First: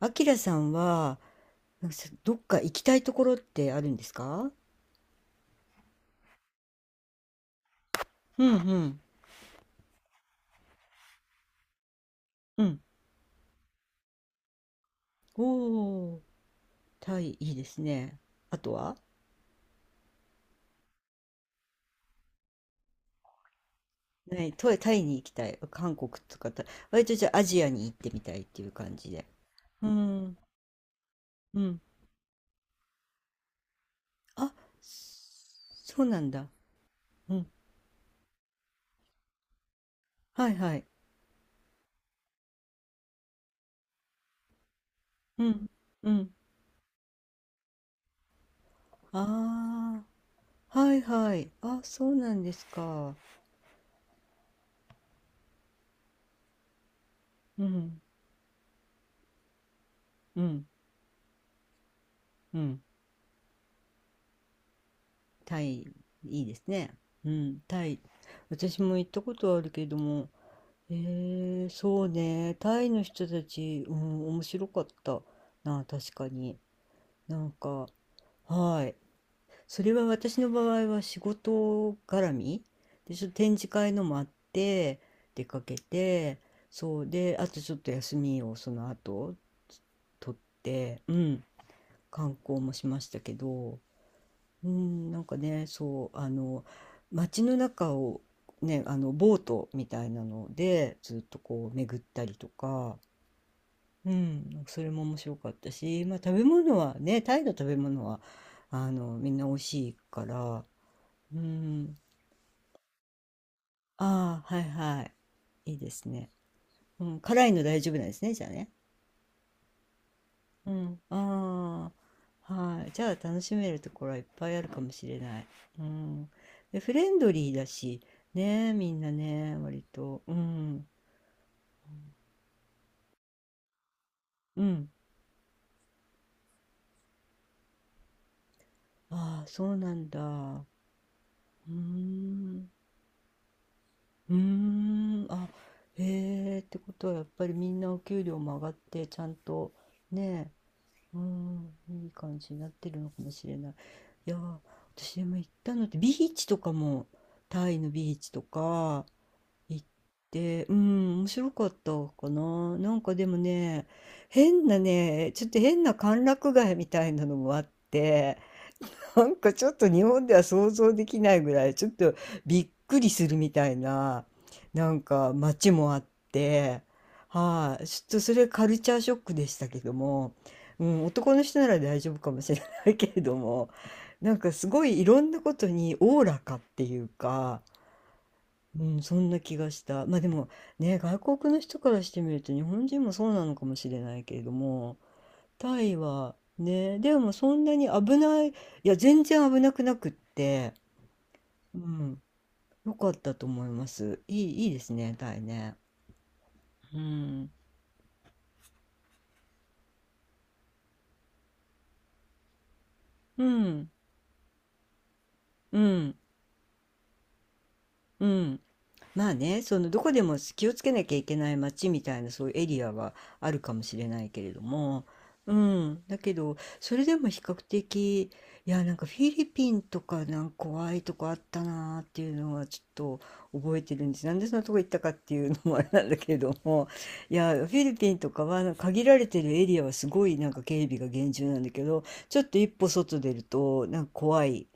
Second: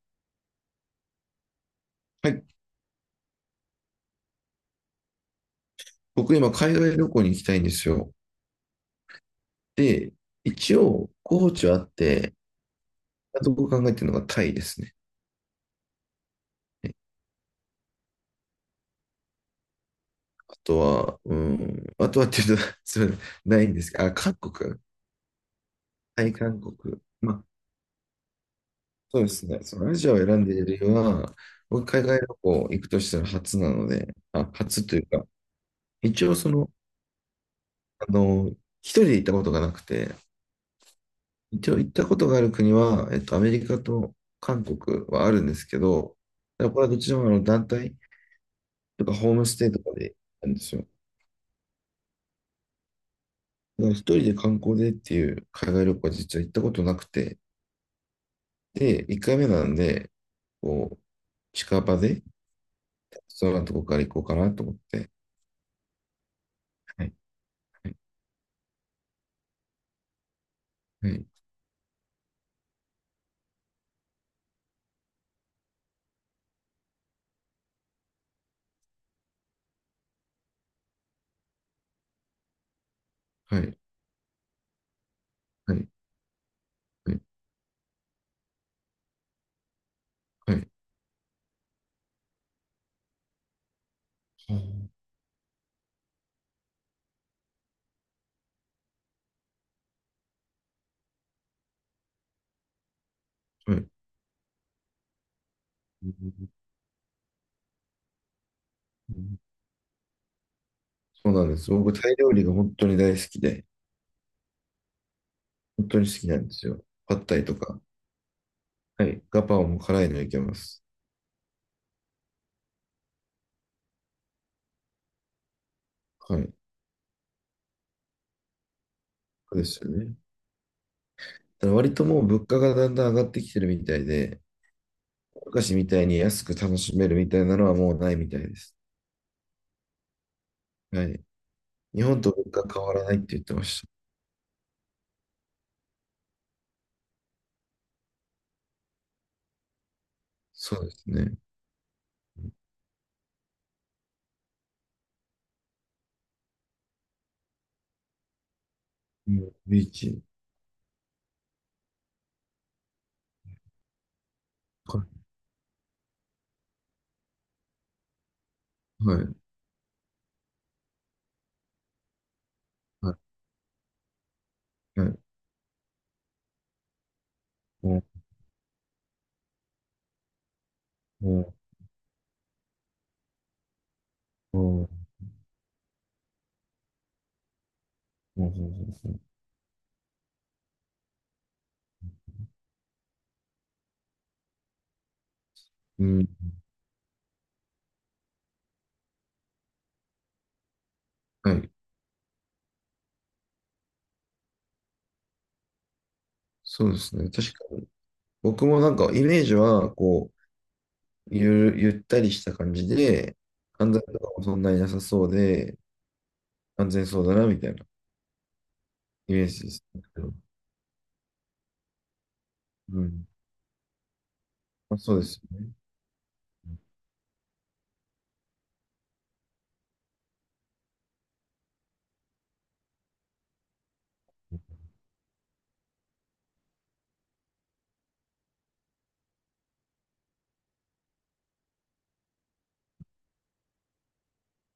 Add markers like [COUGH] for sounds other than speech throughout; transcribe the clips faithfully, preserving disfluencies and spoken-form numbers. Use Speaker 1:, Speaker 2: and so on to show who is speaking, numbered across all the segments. Speaker 1: あきらさんは、なんかさ
Speaker 2: は
Speaker 1: どっ
Speaker 2: い、
Speaker 1: か行きたいところってあるんですか？
Speaker 2: 僕今海外旅行に行きたいんですよ。
Speaker 1: うんうん。
Speaker 2: で、一応候補地はあって、
Speaker 1: うん。
Speaker 2: あと僕考えてるのがタイですね。
Speaker 1: おー、タイ、いいですね。あとは
Speaker 2: あとは、うん、あとはっていうと [LAUGHS] それないんですけど、あ、韓
Speaker 1: ない、タイ、
Speaker 2: 国、
Speaker 1: タイに行きたい。韓国
Speaker 2: タイ、
Speaker 1: とか
Speaker 2: 韓
Speaker 1: タイ、
Speaker 2: 国。
Speaker 1: 割とじゃ
Speaker 2: ま
Speaker 1: あア
Speaker 2: あ、
Speaker 1: ジアに行ってみたいっていう感じ
Speaker 2: そう
Speaker 1: で。
Speaker 2: ですね。そ
Speaker 1: う
Speaker 2: のアジアを選
Speaker 1: ん、
Speaker 2: んでいる理由は、
Speaker 1: うん。
Speaker 2: 僕海外旅行行くとしたら初なので、あ、
Speaker 1: あ、
Speaker 2: 初というか、
Speaker 1: そそうな
Speaker 2: 一
Speaker 1: ん
Speaker 2: 応
Speaker 1: だ。
Speaker 2: その、
Speaker 1: うん。
Speaker 2: あの、一人で行ったことがなくて、
Speaker 1: はいはい。
Speaker 2: 一応行ったことがある国は、えっと、アメリカと韓国はあ
Speaker 1: う
Speaker 2: るんです
Speaker 1: ん、
Speaker 2: け
Speaker 1: う
Speaker 2: ど、
Speaker 1: ん。
Speaker 2: ただこれはどちらもあの団体、とかホームステイとか
Speaker 1: あ
Speaker 2: でなんです
Speaker 1: あ、
Speaker 2: よ。
Speaker 1: はいはい。あ、そうなんですか。
Speaker 2: だから一人で観光でっていう海外旅行は実は行ったことなくて、
Speaker 1: うん、
Speaker 2: で、一回目なんで、
Speaker 1: うん、
Speaker 2: こう、近場で、
Speaker 1: うん。
Speaker 2: そんなとこから行こうかなと思って。
Speaker 1: タイ、いいですね。
Speaker 2: はい、
Speaker 1: うん、タ
Speaker 2: はい、
Speaker 1: イ。私も行ったことあるけども、え
Speaker 2: はい、
Speaker 1: ー、そうね、タイの人たち、うん、面白かったな、確かに。なんか、はい。それは私の場合は仕事絡みで、ちょっと展
Speaker 2: は
Speaker 1: 示
Speaker 2: い、
Speaker 1: 会のもあって、出かけ
Speaker 2: はい、
Speaker 1: て、そう
Speaker 2: はい、
Speaker 1: で、あとちょっと休みをその後、取
Speaker 2: は
Speaker 1: っ
Speaker 2: い。
Speaker 1: て、うん、観光もしましたけど、うん、なんかね、そう、あの、街の中をね、あの、ボートみたいなので、ずっとこう巡ったりとか、
Speaker 2: はい、
Speaker 1: うん、なんかそれも面白かったし、まあ食べ物はね、タイの食べ物は、あの、みんな美味しいから、
Speaker 2: そう
Speaker 1: う
Speaker 2: なんです。僕、
Speaker 1: ん、
Speaker 2: タイ料理が本当に大好きで、
Speaker 1: ああ、はいはい、いい
Speaker 2: 本
Speaker 1: で
Speaker 2: 当
Speaker 1: す
Speaker 2: に好き
Speaker 1: ね。
Speaker 2: なんですよ。
Speaker 1: う
Speaker 2: パ
Speaker 1: ん、
Speaker 2: ッタイ
Speaker 1: 辛い
Speaker 2: と
Speaker 1: の大
Speaker 2: か、
Speaker 1: 丈夫なんですね、じゃあね。
Speaker 2: はい、ガパオも辛いのいけま
Speaker 1: う
Speaker 2: す。
Speaker 1: ん、ああ、はい。じゃあ楽しめるところはいっぱいあるかもしれない。うん。
Speaker 2: はい、
Speaker 1: で、フレンドリーだし、ねみんなね、
Speaker 2: そうです
Speaker 1: 割
Speaker 2: よね。
Speaker 1: と。うん。
Speaker 2: ただから割ともう物価がだんだん上がってきてるみたいで、
Speaker 1: うん。
Speaker 2: 昔みたいに安く楽しめるみたいなのはもうないみたいです。
Speaker 1: ああ、そうなんだ。う
Speaker 2: はい。
Speaker 1: ー
Speaker 2: 日本と物
Speaker 1: ん。
Speaker 2: 価変わらないって言ってました。
Speaker 1: うーん。あ、へえ、ってことはやっぱりみんなお給料も上がって、ちゃんと、ね
Speaker 2: そうです
Speaker 1: う
Speaker 2: ね。
Speaker 1: ん、いい感じになってるのかもしれない。いやー、私でも行ったのって、ビーチとかも、タイのビーチとか、
Speaker 2: うん、
Speaker 1: 行っ
Speaker 2: ビーチ。
Speaker 1: て、うん、面白かったかな。なんかでもね、変な
Speaker 2: は
Speaker 1: ね、ちょっと変な歓楽街みたいなのもあって、
Speaker 2: い。は
Speaker 1: な
Speaker 2: い。
Speaker 1: んかちょっと日本では想像できないぐらい、ちょっとびっくり
Speaker 2: はい。
Speaker 1: するみたいな、なん
Speaker 2: はい、
Speaker 1: か街もあって、はい、ちょ
Speaker 2: お
Speaker 1: っとそれカルチャーショックでしたけども、うん、男の
Speaker 2: お、
Speaker 1: 人なら大丈夫かもしれないけれども、なんかすごいい
Speaker 2: お
Speaker 1: ろんなことにおおらかっていうか、
Speaker 2: お、
Speaker 1: うん、そ
Speaker 2: お、
Speaker 1: んな気がした。まあでもね、外国の人からしてみると日本人もそうなのかもしれないけれども、タイ
Speaker 2: うん。
Speaker 1: はね、でもそんなに危ない、いや、全然危なくなくって、
Speaker 2: はい。
Speaker 1: うん、よかったと思います。いい、いいですね、タイね。
Speaker 2: そう
Speaker 1: う
Speaker 2: ですね。
Speaker 1: ん、
Speaker 2: 確かに。僕もなんかイメージは、こう、ゆる、ゆったりした感じで、
Speaker 1: うん、
Speaker 2: 犯罪とかもそんなになさそうで、
Speaker 1: うん、
Speaker 2: 安全そうだな、みたいな
Speaker 1: うん。ま
Speaker 2: イ
Speaker 1: あ
Speaker 2: メー
Speaker 1: ね、
Speaker 2: ジで
Speaker 1: そ
Speaker 2: す
Speaker 1: のどこ
Speaker 2: け
Speaker 1: で
Speaker 2: ど。
Speaker 1: も気をつけなきゃいけない街みたいなそういうエリア
Speaker 2: う
Speaker 1: は
Speaker 2: ん。
Speaker 1: あるかもしれないけれど
Speaker 2: まあ、
Speaker 1: も、
Speaker 2: そうです
Speaker 1: う
Speaker 2: よね。
Speaker 1: ん、だけどそれでも比較的いやなんかフィリピンとかなんか怖いとこあったなーっていうのはちょっと覚えてるんです。なんでそんなとこ行ったかっていうのもあれなんだけれども、いやフィリピンとかはなんか限られてるエリアはすごいなんか警備が厳重なんだけど、ちょっと一歩外出るとなんか怖い。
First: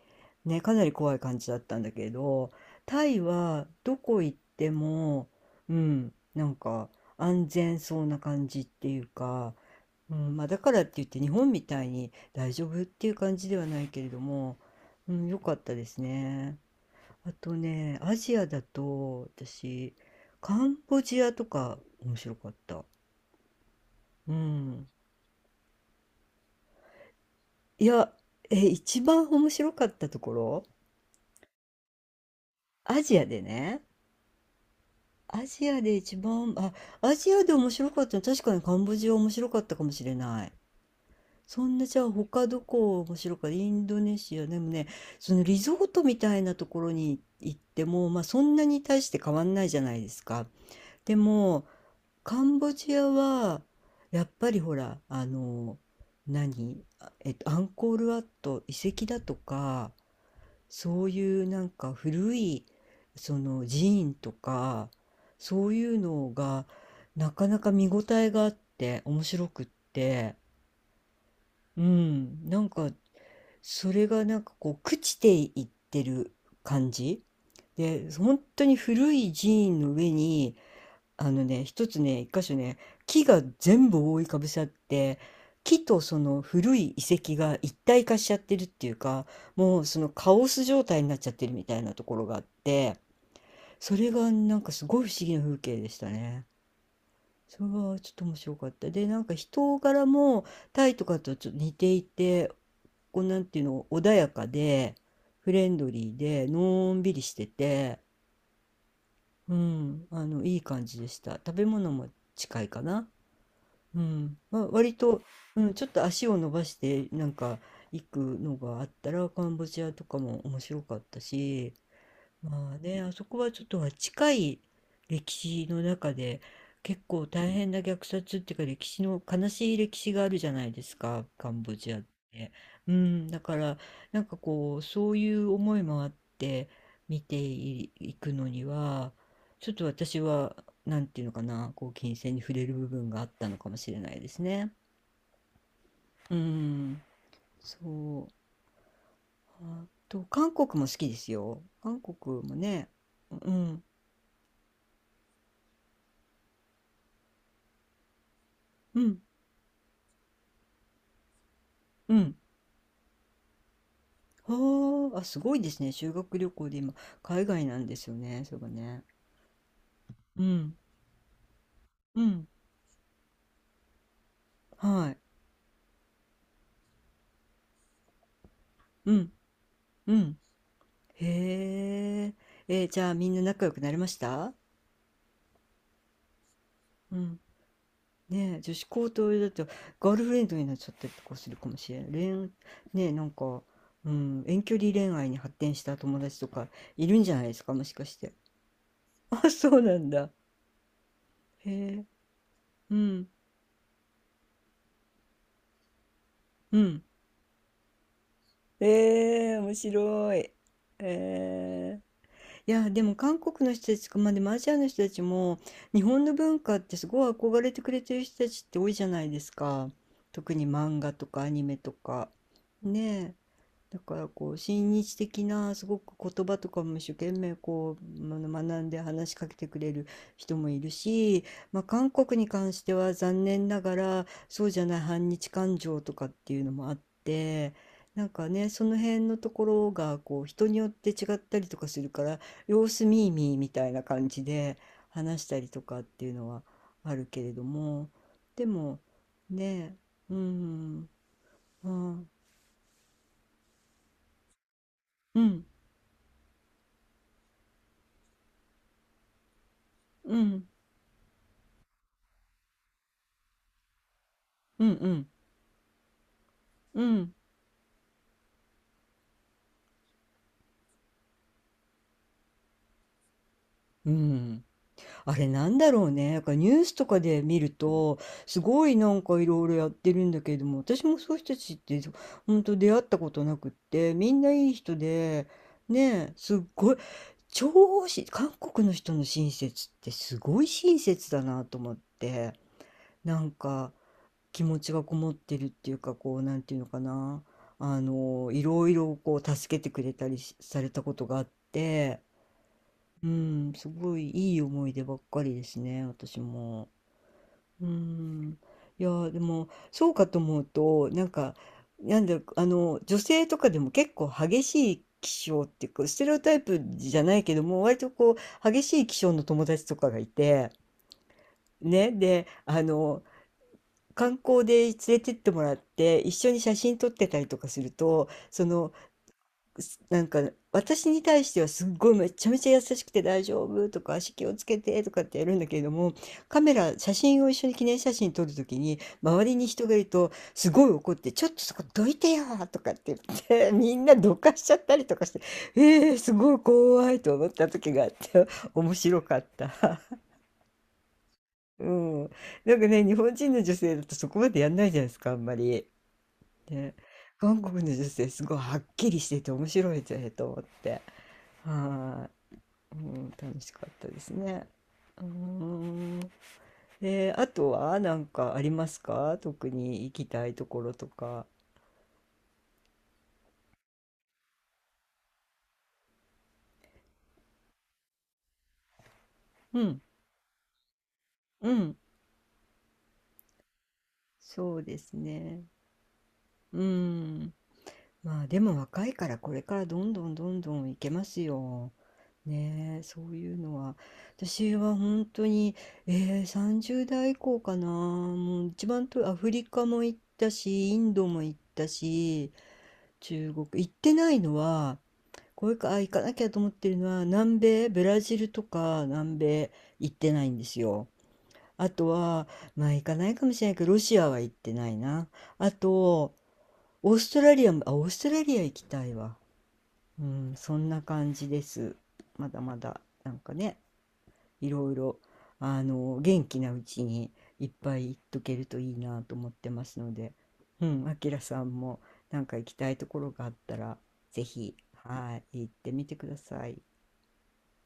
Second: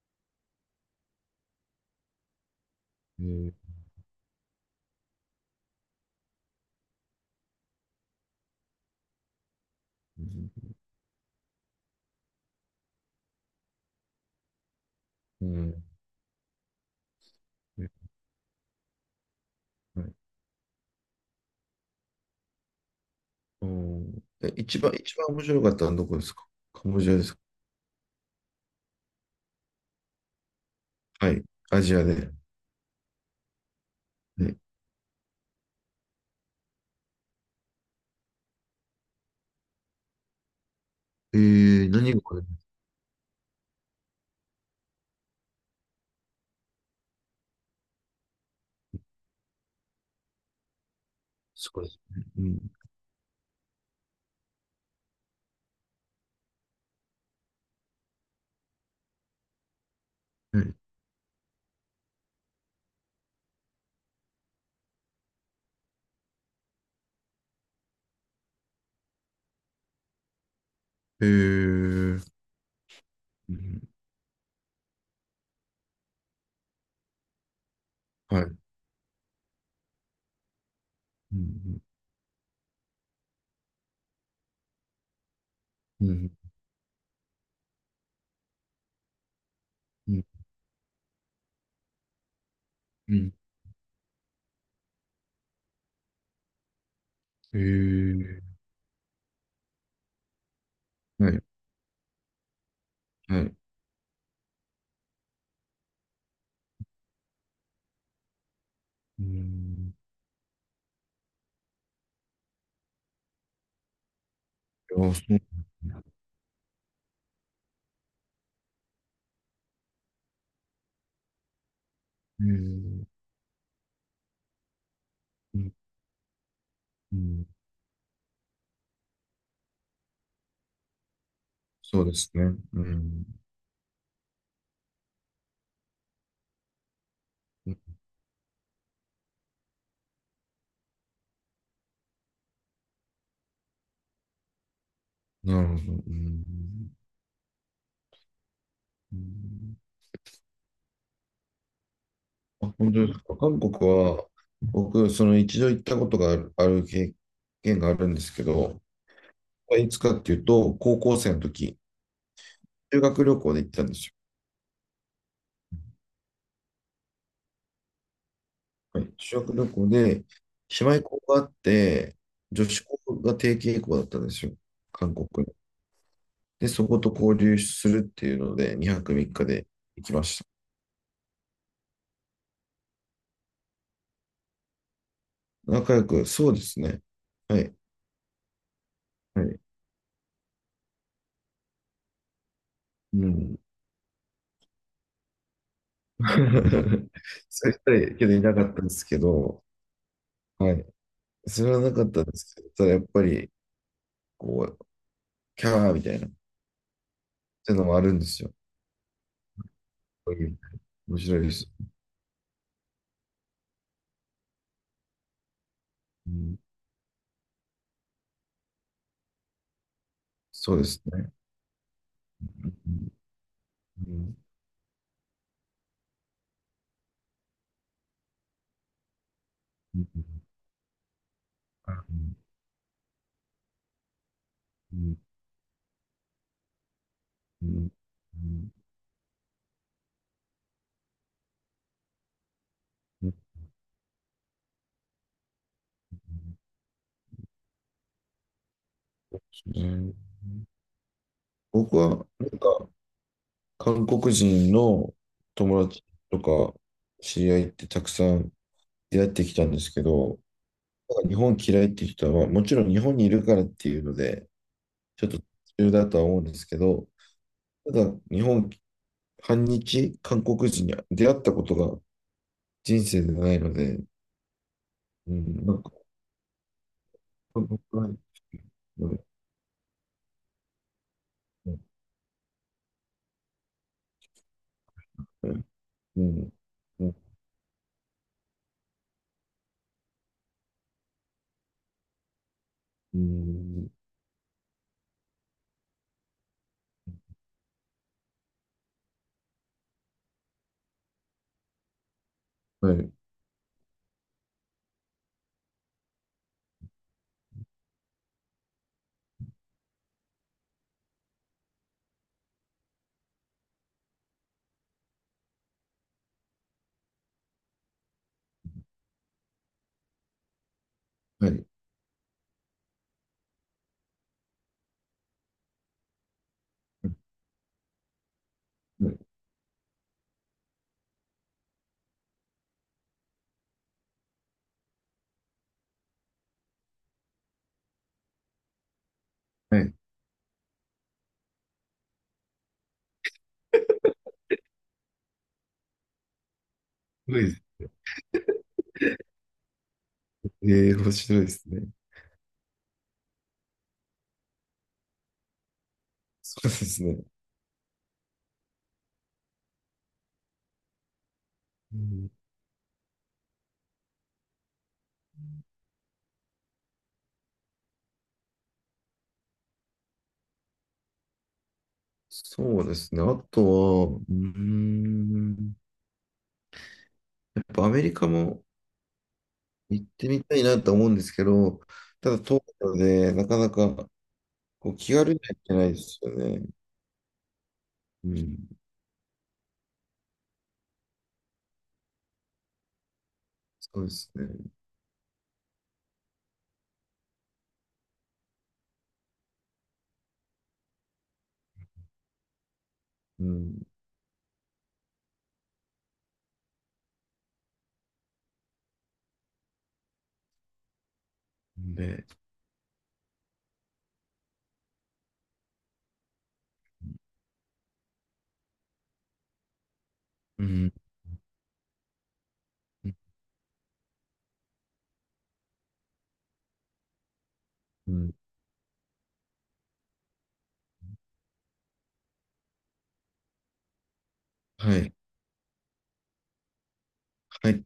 Speaker 1: ね、かなり怖い感じだったんだけど、タイ
Speaker 2: えー、
Speaker 1: はどこ行っても、うん、なんか安全そうな感じっていうか、う
Speaker 2: う
Speaker 1: んまあ、だか
Speaker 2: ん。
Speaker 1: らって言って日本みたいに大丈夫っていう感じではないけれども、うん、良かったですね。あと
Speaker 2: うん、
Speaker 1: ね、アジアだと私、
Speaker 2: はい、
Speaker 1: カンボジアとか面白かった。
Speaker 2: うん。
Speaker 1: う
Speaker 2: え、一
Speaker 1: ん。
Speaker 2: 番、一番面白かったのはどこですか？カンボジアですか？
Speaker 1: いや、え、一番面白かったところ、
Speaker 2: はい。アジアで。
Speaker 1: アジアでね、
Speaker 2: ね、
Speaker 1: アジアで一番、あ、アジアで面白かったの、確かにカンボジア面白かったかもしれない。
Speaker 2: え
Speaker 1: そんな、
Speaker 2: ー、
Speaker 1: じゃあ
Speaker 2: 何が？
Speaker 1: 他どこ面白かった、インドネシア、でもね、そのリゾートみたいなところに行っても、まあそんなに大して変わんないじゃないですか。でも、
Speaker 2: すごいですね。う
Speaker 1: カ
Speaker 2: ん。
Speaker 1: ンボジアは、やっぱりほら、あの、何あえっと、アンコールワット遺跡だとか、
Speaker 2: はい。
Speaker 1: そういうなんか古いその寺院とかそういうのがなかなか見応えがあって面白くって
Speaker 2: え
Speaker 1: う
Speaker 2: ー、
Speaker 1: んなんか
Speaker 2: うん、
Speaker 1: それがなんかこう朽ちていってる感じで本
Speaker 2: はい。う
Speaker 1: 当に古い寺院の上にあのね、
Speaker 2: ん、
Speaker 1: 一つね、一箇所ね、木が全部覆いかぶさって、木と
Speaker 2: う
Speaker 1: そ
Speaker 2: ん、
Speaker 1: の古い遺跡が一体化しちゃってるっていうか、もうその
Speaker 2: うん、
Speaker 1: カオス状態になっちゃってるみたいなところがあって、
Speaker 2: うん。
Speaker 1: それがなんかすごい不思議な風景でしたね。
Speaker 2: え
Speaker 1: それはちょっと面
Speaker 2: ー、
Speaker 1: 白かった。で、なんか人柄もタイとか
Speaker 2: は
Speaker 1: と
Speaker 2: い、
Speaker 1: ちょっと似ていて、こう
Speaker 2: は
Speaker 1: なん
Speaker 2: い。
Speaker 1: ていうの、穏やかで、フレンドリーで、のんびりしてて、
Speaker 2: う
Speaker 1: う
Speaker 2: ん。
Speaker 1: ん、あの、いい感じでした。食べ物も近いかな。うん、わ割
Speaker 2: あ、
Speaker 1: と、
Speaker 2: そう
Speaker 1: うん、ちょっ
Speaker 2: な
Speaker 1: と
Speaker 2: んだ。
Speaker 1: 足を伸ばしてなんか行くのがあったらカンボジアとかも面白かったし、
Speaker 2: え
Speaker 1: まあね、
Speaker 2: ー、
Speaker 1: あそこはちょっとは近い歴
Speaker 2: う
Speaker 1: 史
Speaker 2: ん、
Speaker 1: の中で結
Speaker 2: う
Speaker 1: 構
Speaker 2: ん。
Speaker 1: 大変な虐殺っていうか歴史の悲しい歴史があるじゃないですか、カンボジア
Speaker 2: そ
Speaker 1: っ
Speaker 2: うです
Speaker 1: て。
Speaker 2: ね。う
Speaker 1: う
Speaker 2: ん。
Speaker 1: ん、だからなんかこうそういう思いもあって見てい、くのにはちょっと私はなんていうのかな、こう金銭に触れる部分があったのかもしれないですね。
Speaker 2: なるほど。う
Speaker 1: う
Speaker 2: ん。
Speaker 1: ん、そう。
Speaker 2: うん、
Speaker 1: あと韓国も好きですよ。韓国も
Speaker 2: あ
Speaker 1: ね、
Speaker 2: 本当です
Speaker 1: う
Speaker 2: か。韓国
Speaker 1: ん、
Speaker 2: は、僕、その一度行ったことがある、ある経験があるんですけど、
Speaker 1: うん。
Speaker 2: いつかっていうと、高校生の時、
Speaker 1: うん
Speaker 2: 修学旅行で行ったんです
Speaker 1: はあ、あ、すごいですね。修学旅行で今、海外なんですよね。そう
Speaker 2: よ。は
Speaker 1: ね。
Speaker 2: い、修学旅行で、
Speaker 1: うん。
Speaker 2: 姉妹校があって、
Speaker 1: うん。
Speaker 2: 女子校が定型校だったんですよ。
Speaker 1: は
Speaker 2: 韓
Speaker 1: い。
Speaker 2: 国の。で、そこと交流するっていうので、2
Speaker 1: う
Speaker 2: 泊
Speaker 1: ん。
Speaker 2: みっかで行き
Speaker 1: う
Speaker 2: まし
Speaker 1: ん。
Speaker 2: た。
Speaker 1: へえ。えーじゃあみんな仲良くなれました？
Speaker 2: 仲良く、そうですね。
Speaker 1: うん。
Speaker 2: はい。
Speaker 1: ねえ、女子高と
Speaker 2: は
Speaker 1: だ
Speaker 2: い。
Speaker 1: とガールフレンドになっちゃったりとかするかもしれん。恋、ねえ、な
Speaker 2: う
Speaker 1: ん
Speaker 2: ん。
Speaker 1: か、うん、遠距離恋愛に発展した友達とかい
Speaker 2: [LAUGHS]
Speaker 1: るんじゃないです
Speaker 2: そう言
Speaker 1: か、
Speaker 2: っ
Speaker 1: も
Speaker 2: た
Speaker 1: し
Speaker 2: らい
Speaker 1: かし
Speaker 2: いけ
Speaker 1: て。
Speaker 2: どいなかったんですけ
Speaker 1: [LAUGHS] あ、
Speaker 2: ど、
Speaker 1: そうなんだ。
Speaker 2: はい。
Speaker 1: へ
Speaker 2: それはなか
Speaker 1: え。
Speaker 2: ったんですけど、ただ
Speaker 1: う
Speaker 2: やっぱ
Speaker 1: ん。
Speaker 2: り、こう、キャーみたいな、っ
Speaker 1: うん。
Speaker 2: ていうのもあるんですよ。
Speaker 1: ええ、面
Speaker 2: こ
Speaker 1: 白
Speaker 2: う
Speaker 1: い。
Speaker 2: いう面白いです。
Speaker 1: ええ。いや、でも韓国の人たちとか、まあでもアジアの人たちも、日本
Speaker 2: う
Speaker 1: の
Speaker 2: ん、
Speaker 1: 文化ってすごい憧れてくれてる人たちって多いじゃないですか。特に
Speaker 2: そうで
Speaker 1: 漫
Speaker 2: す
Speaker 1: 画と
Speaker 2: ね。
Speaker 1: かアニメとか。
Speaker 2: う
Speaker 1: ね
Speaker 2: ん、
Speaker 1: え。だ
Speaker 2: う
Speaker 1: から
Speaker 2: ん、
Speaker 1: こう親日的なすごく言葉とかも一生懸命こうあの学んで話しかけてくれ
Speaker 2: う
Speaker 1: る
Speaker 2: ん、
Speaker 1: 人もいるし、まあ、韓国に関しては残念ながらそうじゃな
Speaker 2: う
Speaker 1: い
Speaker 2: ん、
Speaker 1: 反日感情とかっていうのもあっ
Speaker 2: う
Speaker 1: て
Speaker 2: ん、
Speaker 1: なんかねその辺のところがこう人によって違ったりとかするから様子
Speaker 2: う
Speaker 1: 見ー
Speaker 2: ん、
Speaker 1: 見ーみたいな感じで話したりとかっていうのはあるけれどもでも
Speaker 2: う
Speaker 1: ね
Speaker 2: ん、
Speaker 1: うんう
Speaker 2: 僕は、
Speaker 1: ん
Speaker 2: なんか、韓国人の
Speaker 1: うん
Speaker 2: 友達とか、知り合いってたくさん出会ってきたんですけ
Speaker 1: う
Speaker 2: ど、
Speaker 1: ん
Speaker 2: なんか日本嫌いっていう人は、もちろん日本にいるからっていうので、
Speaker 1: うんう
Speaker 2: ちょ
Speaker 1: ん
Speaker 2: っと途中だとは思うんですけ
Speaker 1: う
Speaker 2: ど、
Speaker 1: ん。
Speaker 2: ただ日本、反日韓国人に出会ったことが人生でないので、
Speaker 1: うん。
Speaker 2: う
Speaker 1: あれ
Speaker 2: ん、
Speaker 1: な
Speaker 2: な
Speaker 1: ん
Speaker 2: んか、
Speaker 1: だろうね。なんかニュースとかで見
Speaker 2: 韓
Speaker 1: る
Speaker 2: 国はい、
Speaker 1: と、すごいなんかいろいろやってるんだけれども、私もそういう人た
Speaker 2: う
Speaker 1: ちっ
Speaker 2: ん、
Speaker 1: て、本当出会ったことなくって、みんないい人で、
Speaker 2: うん、う
Speaker 1: ねえ、
Speaker 2: ん、
Speaker 1: すっごい、
Speaker 2: うん、
Speaker 1: 超し、韓国の人の親切ってすごい親切だなと思って、
Speaker 2: う
Speaker 1: なん
Speaker 2: ん、
Speaker 1: か気持ちがこもってるっていうか、こう、なんていうのかな。あの、いろいろこう助けてくれたりしされたことがあって、
Speaker 2: はい、
Speaker 1: うん、すごいいい思い出ばっかりですね、私も。うん。いやー、でも、そうかと思うと、なんか、なんだ、あの、女性とかでも結構激しい気性っていうか、ステレオタイプじゃないけども、割とこう、激しい気性の友達とかがいて、
Speaker 2: はい、
Speaker 1: ね、で、あの、観光で連れてってもらって、一緒に写真
Speaker 2: は
Speaker 1: 撮っ
Speaker 2: い、
Speaker 1: てたりとかすると、その、
Speaker 2: はい。
Speaker 1: なんか私に対してはすっごいめちゃめちゃ優しくて大丈夫とか足気をつけてとかってやるんだけれどもカメラ写真を一緒に記念写真撮るときに周りに
Speaker 2: は
Speaker 1: 人
Speaker 2: い。
Speaker 1: がいるとすごい怒って「ちょっとそこどいてよ」とかって言って [LAUGHS] みんなどかしちゃったりとかしてえー、すごい怖いと思った時があって [LAUGHS] 面白かった。[LAUGHS]
Speaker 2: ええー、面白いですね。
Speaker 1: うん、なんかね日本人の女性だとそこまでやんないじゃないですかあんまり。
Speaker 2: そうで
Speaker 1: ね、
Speaker 2: すね。
Speaker 1: 韓国の女性すごいはっきりしてて面白いぜと思って。
Speaker 2: う
Speaker 1: は
Speaker 2: ん、
Speaker 1: い、うん、楽しかったですね。うーん。で、あとはなんかありますか特に行きたいところとか。
Speaker 2: そうですね。あとは、うーん、やっぱアメリカも
Speaker 1: うん、
Speaker 2: 行ってみたいなと思うんですけ
Speaker 1: う
Speaker 2: ど、
Speaker 1: ん、
Speaker 2: ただ東京でなかなか
Speaker 1: そう
Speaker 2: こう
Speaker 1: で
Speaker 2: 気
Speaker 1: す
Speaker 2: 軽には行
Speaker 1: ね。
Speaker 2: けないですよね。
Speaker 1: うん。
Speaker 2: う
Speaker 1: まあ
Speaker 2: ん、
Speaker 1: でも若いからこれからどんどんどんどん行けますよ。ねえ、そういうのは。
Speaker 2: そうですね。
Speaker 1: 私は本当に、えー、さんじゅう代以降かな。もう一番とアフリカも行ったし、インドも行ったし、
Speaker 2: う
Speaker 1: 中国
Speaker 2: ん。
Speaker 1: 行ってないのは、これか、あ、行かなきゃと思ってるのは、南米、ブラジルとか南米行ってないんですよ。あと
Speaker 2: で、
Speaker 1: は、まあ行かないかもしれないけど、ロシアは行ってないな。あと、オーストラリアも、あ、オーストラリア行きたいわ。うん、
Speaker 2: う
Speaker 1: そん
Speaker 2: ん、
Speaker 1: な感じです。まだまだ、なんかね、いろいろ、あの、元気なうちにいっぱい
Speaker 2: う
Speaker 1: 行っ
Speaker 2: ん。
Speaker 1: とけるといいなと思ってますので、うん、あきらさんも、なんか行きたいところがあったら、ぜひ、
Speaker 2: はい、
Speaker 1: はい、行ってみてください。
Speaker 2: 入っ